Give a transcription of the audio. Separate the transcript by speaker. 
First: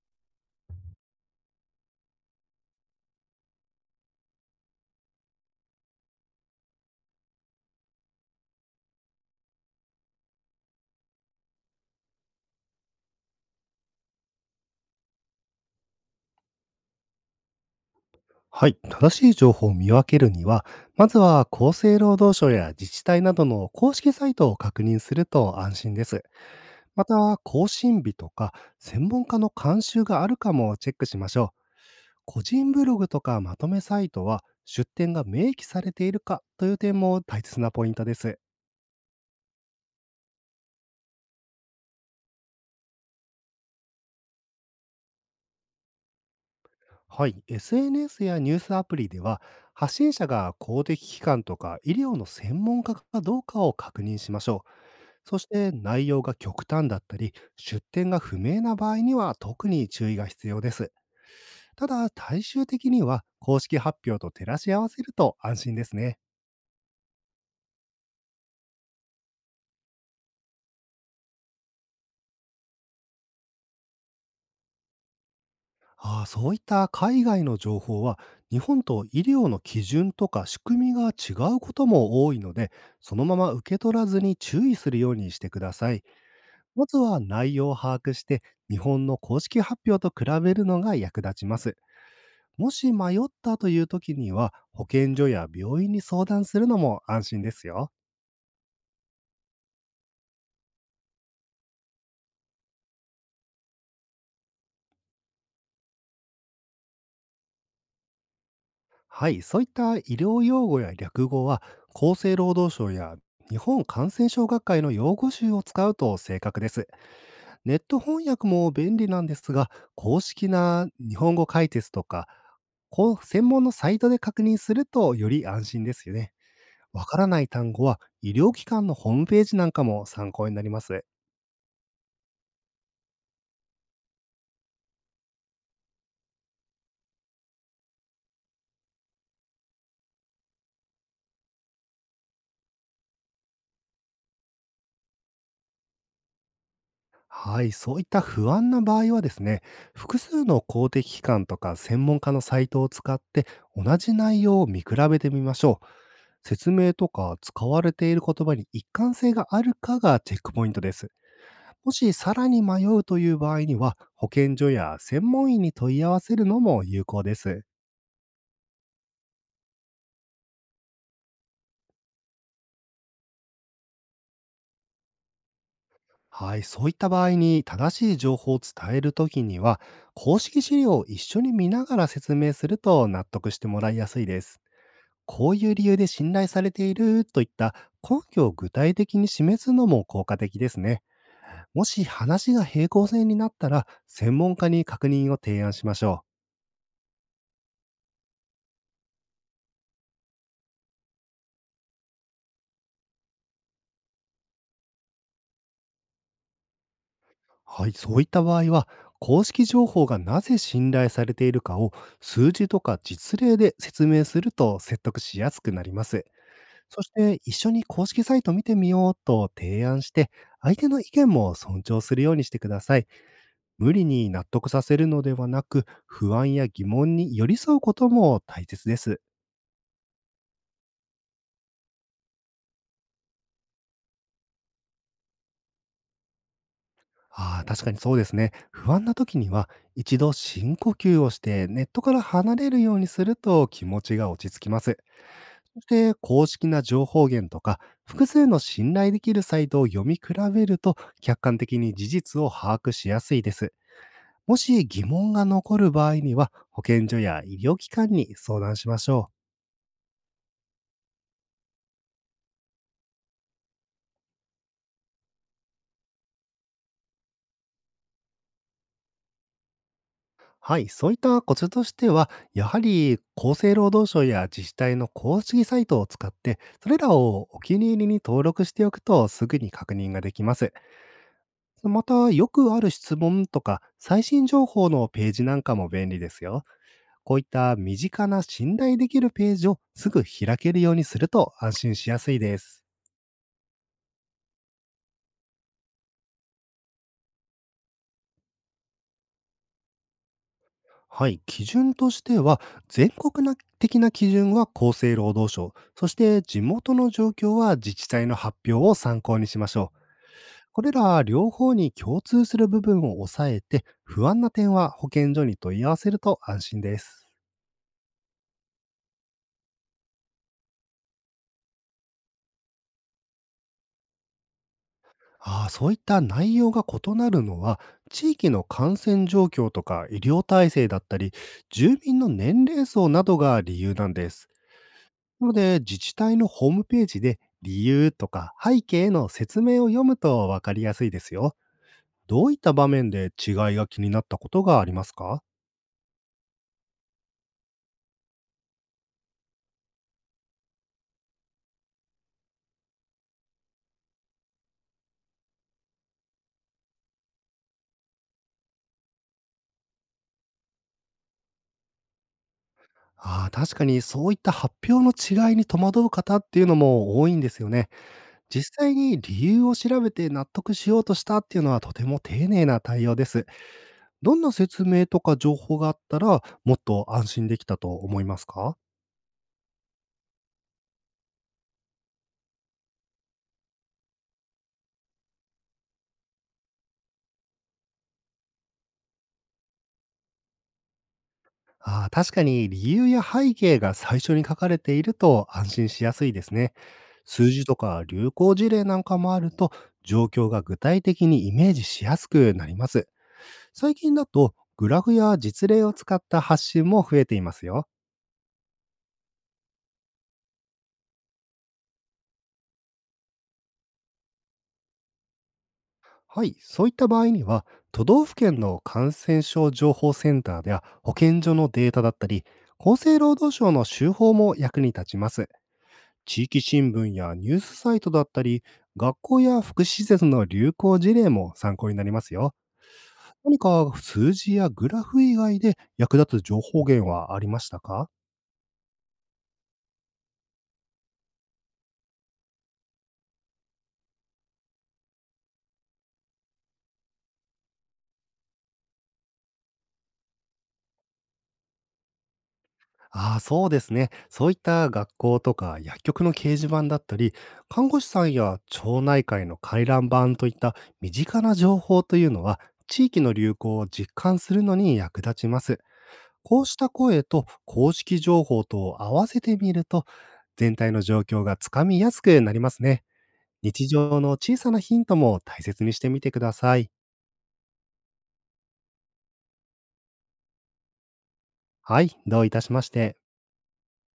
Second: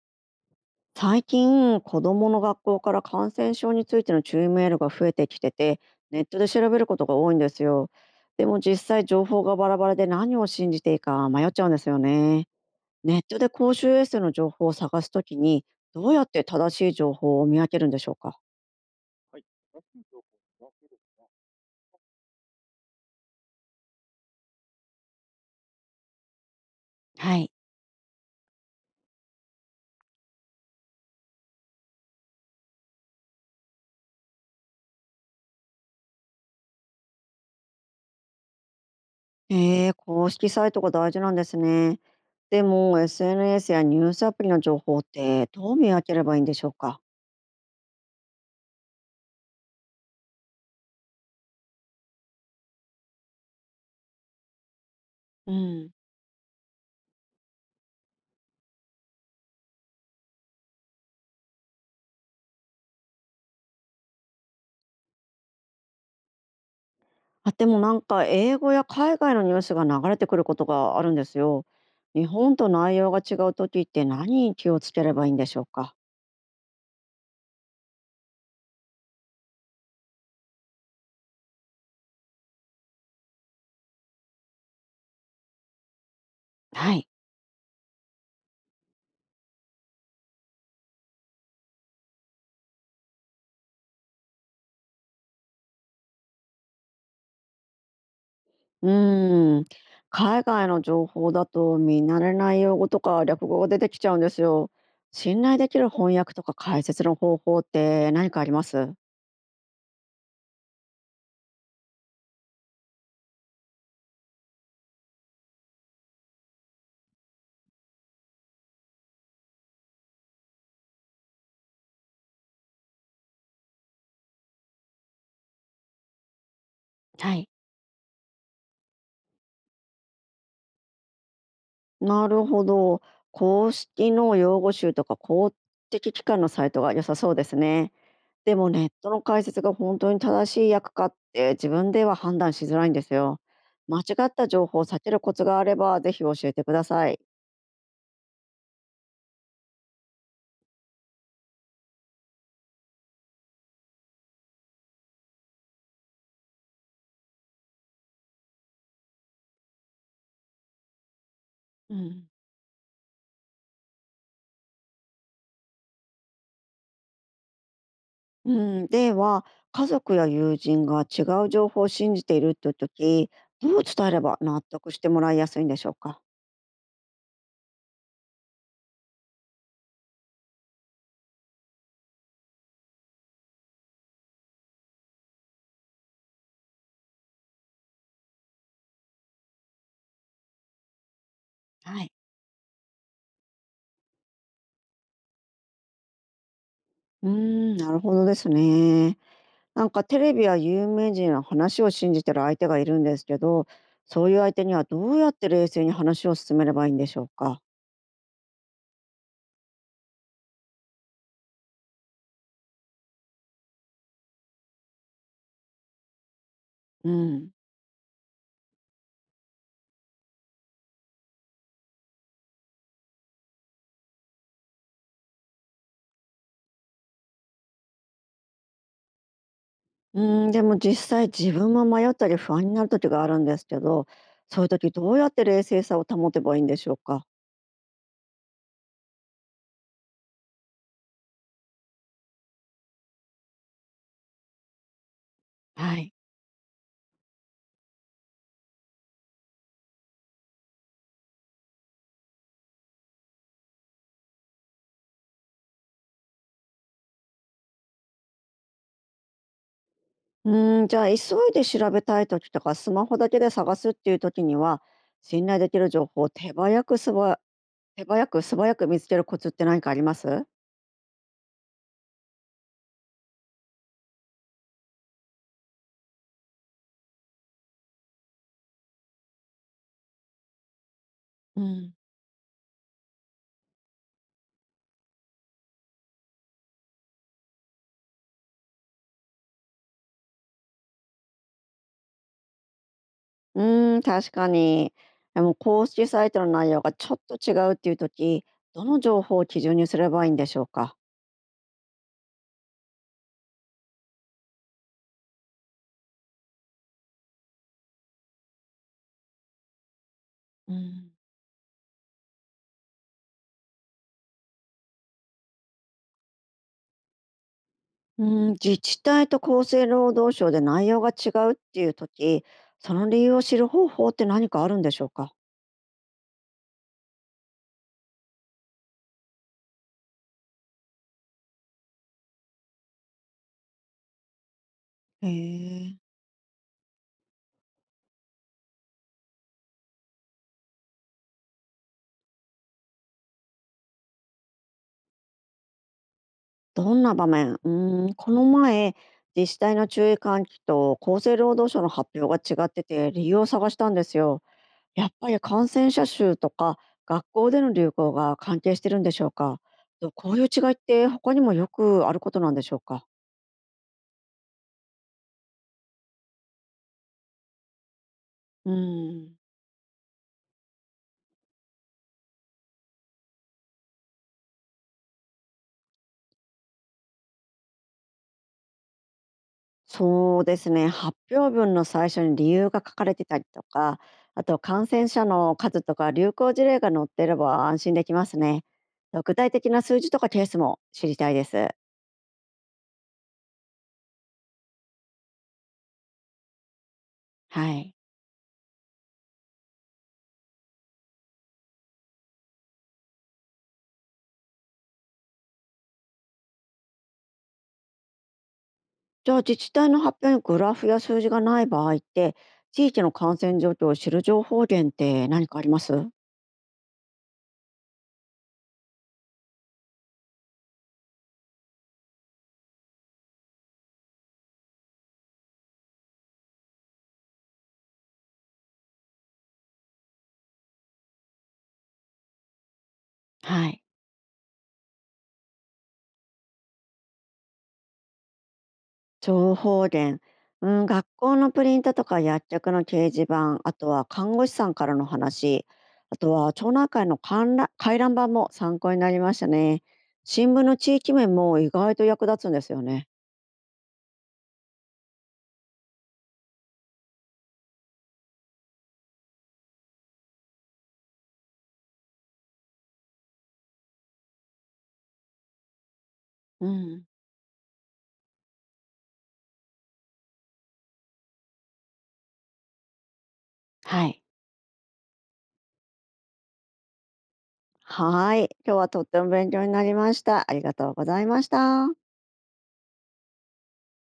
Speaker 1: 最近子どもの学校から感染症についての注意メールが増えてきてて、ネットで調べることが多いんですよ。でも実際情報がバラバラで何を信じていいか迷っちゃうんですよね。ネットで公衆衛生の情報を探すときに、どうやって正しい情報を見分けるんでしょうか。
Speaker 2: はい、正しい情報を見分けるには、まずは厚生労働省や自治体などの公式サイトを確認すると安心です。ま
Speaker 1: は
Speaker 2: た、
Speaker 1: い。
Speaker 2: 更新日とか専門家の監修があるかもチェックしましょう。個人ブログとかまとめサイトは出典が明記されているかという点も大切なポイントです。
Speaker 1: ええ、公式サイトが大事なんですね。でも SNS やニュースアプリの情報ってどう見分ければいいんでしょうか。
Speaker 2: はい、SNS やニュースアプリでは発信者が公的機関とか医療の専門家かどうかを確認しましょう。そし
Speaker 1: う
Speaker 2: て
Speaker 1: ん。
Speaker 2: 内容が極端だったり、出典が不明な場合には特に注意が必要です。ただ、最終的には公式発表と照らし合わせると安心ですね。
Speaker 1: あ、でも英語や海外のニュースが流れてくることがあるんですよ。日本と内容が違う時って何に気をつければいいんでしょうか。
Speaker 2: ああ、そういった海外の情報は、日本と医療の基準とか仕組みが違うことも多いので、そのまま受け取らずに注意するようにしてください。ま
Speaker 1: は
Speaker 2: ず
Speaker 1: い。
Speaker 2: は内容を把握して、日本の公式発表と比べるのが役立ちます。もし迷ったという時には、保健所や病院に相談するのも安心ですよ。
Speaker 1: うーん。海外の情報だと見慣れない用語とか略語が出てきちゃうんですよ。信頼できる翻訳とか解説の方法って何かあります？
Speaker 2: はい、そういった医療用語や略語は、厚生労働省や日本感染症学会の用語集を使うと正確です。ネット翻訳も便利なんですが、公式な日本語解説とか、こう専門のサイトで確認するとより安心ですよね。わから
Speaker 1: は
Speaker 2: ない
Speaker 1: い。
Speaker 2: 単語は医療機関のホームページなんかも参考になります。
Speaker 1: なるほど。公式の用語集とか公的機関のサイトが良さそうですね。でもネットの解説が本当に正しい訳かって自分では判断しづらいんですよ。間違った情報を避けるコツがあればぜひ教えてください。
Speaker 2: はい、そういった不安な場合はですね、複数の公的機関とか専門家のサイトを使って同じ内容を見比べてみましょう。説明とか使われている言葉に一貫性があるかがチェックポイントです。も
Speaker 1: う
Speaker 2: し
Speaker 1: ん、
Speaker 2: さらに迷うという場合には、保健所や専門医に問い合わせるのも有効です。
Speaker 1: うでは家族や友人が違う情報を信じているという時、どう伝えれば納得してもらいやすいんでしょうか。
Speaker 2: はい、そういった場合に正しい情報を伝えるときには、公式資料を一緒に見ながら説明すると納得してもらいやすいです。こういう理由で信頼されているといった根拠を具体的に示すのも効果的ですね。も
Speaker 1: は
Speaker 2: し
Speaker 1: い。
Speaker 2: 話が平行線になったら、専門家に確認を提案しましょ
Speaker 1: うーん、なるほどですね。テレビや有名人の話を信じてる相手がいるんですけど、そういう相手にはどうやって冷静に話を進めればいいんでしょう
Speaker 2: う。
Speaker 1: か。
Speaker 2: はい、そういった場合は、公式情報がなぜ信頼されているかを数字とか実例で説明すると説得しやすくなります。そし
Speaker 1: う
Speaker 2: て
Speaker 1: ん
Speaker 2: 一緒に公式サイト見てみようと提案して、相手の意見も尊重するようにしてください。無理に納得させるのではなく、不安や疑問に寄り添うことも大切です。
Speaker 1: うん、でも実際自分も迷ったり不安になる時があるんですけど、そういう時どうやって冷静さを保てばいいんでしょうか？
Speaker 2: ああ、確かにそうですね。不安な時には、一度深呼吸をしてネットから離れるようにすると気持ちが落ち着きます。そし
Speaker 1: はい。
Speaker 2: て、公式な情報源とか、複数の信頼できるサイトを読み比べると、客観的に事実を把握しやすいです。もし疑問が残る場合には、保健所や医療機関に相談しましょう。
Speaker 1: うん、じゃあ急いで調べたい時とかスマホだけで探すっていう時には、信頼できる情報を手早く素早く見つけるコツって何かあります？
Speaker 2: はい、そういったコツとしては、やはり厚生労働省や自治体の公式サイトを使って、それらをお気に入りに登録しておくとすぐに確認ができます。
Speaker 1: うん。
Speaker 2: また、よくある質問とか最新情報のページなんかも便利ですよ。こういった身近な信頼できるページをすぐ開けるようにすると安心しやすいです。
Speaker 1: うん、確かに。でも公式サイトの内容がちょっと違うっていう時、どの情報を基準にすればいいんでしょうか？
Speaker 2: はい、基準としては、全国な的な基準は厚生労働省、そして地元の状況は自治体の発表を参考にしましょう。
Speaker 1: う
Speaker 2: これ
Speaker 1: ん
Speaker 2: ら両方に共通する部分を抑えて、不安な点は保健所に問い合わせると安心です。
Speaker 1: うん、自治体と厚生労働省で内容が違うっていう時、その理由を知る方法って何かあるんでしょうか？
Speaker 2: ああ、そういった内容が異なるのは、地域の感染状況とか医療体制だったり、住民の年齢層などが理由なんです。
Speaker 1: へ
Speaker 2: なので、
Speaker 1: え。
Speaker 2: 自治体のホームページで理由とか背景の説明を読むと分かりやすいですよ。どういった場面で違いが気になったことがありますか？
Speaker 1: どんな場面、うん、この前、自治体の注意喚起と厚生労働省の発表が違ってて理由を探したんですよ。やっぱり感染者数とか学校での流行が関係してるんでしょうか？とこういう違いって他にもよくあることなんでしょうか？
Speaker 2: ああ、確かにそういった発表の違いに戸惑う方っていうのも多いんですよね。
Speaker 1: うー
Speaker 2: 実際に
Speaker 1: ん。
Speaker 2: 理由を調べて納得しようとしたっていうのはとても丁寧な対応です。どんな説明とか情報があったらもっと安心できたと思いますか？
Speaker 1: そうですね。発表文の最初に理由が書かれてたりとか、あと感染者の数とか流行事例が載ってれば安心できますね。具体的な数字とかケースも知りたいです。
Speaker 2: ああ、確かに理由や背景が最初に書かれていると安心しやすいですね。数字
Speaker 1: は
Speaker 2: と
Speaker 1: い。
Speaker 2: か流行事例なんかもあると、状況が具体的にイメージしやすくなります。最近だと、グラフや実例を使った発信も増えていますよ。
Speaker 1: じゃあ自治体の発表にグラフや数字がない場合って、地域の感染状況を知る情報源って何かあります？
Speaker 2: はい、そういった場合には、都道府県の感染症情報センターや保健所のデータだったり、厚生労働省の手法も役に立ちます。地域新聞やニュースサイトだったり、学校や福祉施設の流行事例も参考になりますよ。何
Speaker 1: はい。
Speaker 2: か数字やグラフ以外で役立つ情報源はありましたか？
Speaker 1: 情報源、うん、学校のプリントとか薬局の掲示板、あとは看護師さんからの話、あとは町内会の回覧板も参考になりましたね。新聞の地域面も意外と役立つんですよね。
Speaker 2: ああ、そうですね。そういった学校とか薬局の掲示板だったり、看護師さんや町内会の回覧板といった身近な情報というのは、地域の流行を実感するのに役立ちます。こう
Speaker 1: う
Speaker 2: した
Speaker 1: ん。
Speaker 2: 声と公式情報とを合わせてみると、全体の状況がつかみやすくなりますね。日
Speaker 1: は
Speaker 2: 常
Speaker 1: い。
Speaker 2: の小さなヒントも大切にしてみてください。
Speaker 1: はい。今日はとっても勉強になりました。ありがとうございました。
Speaker 2: はい、どういたしまして。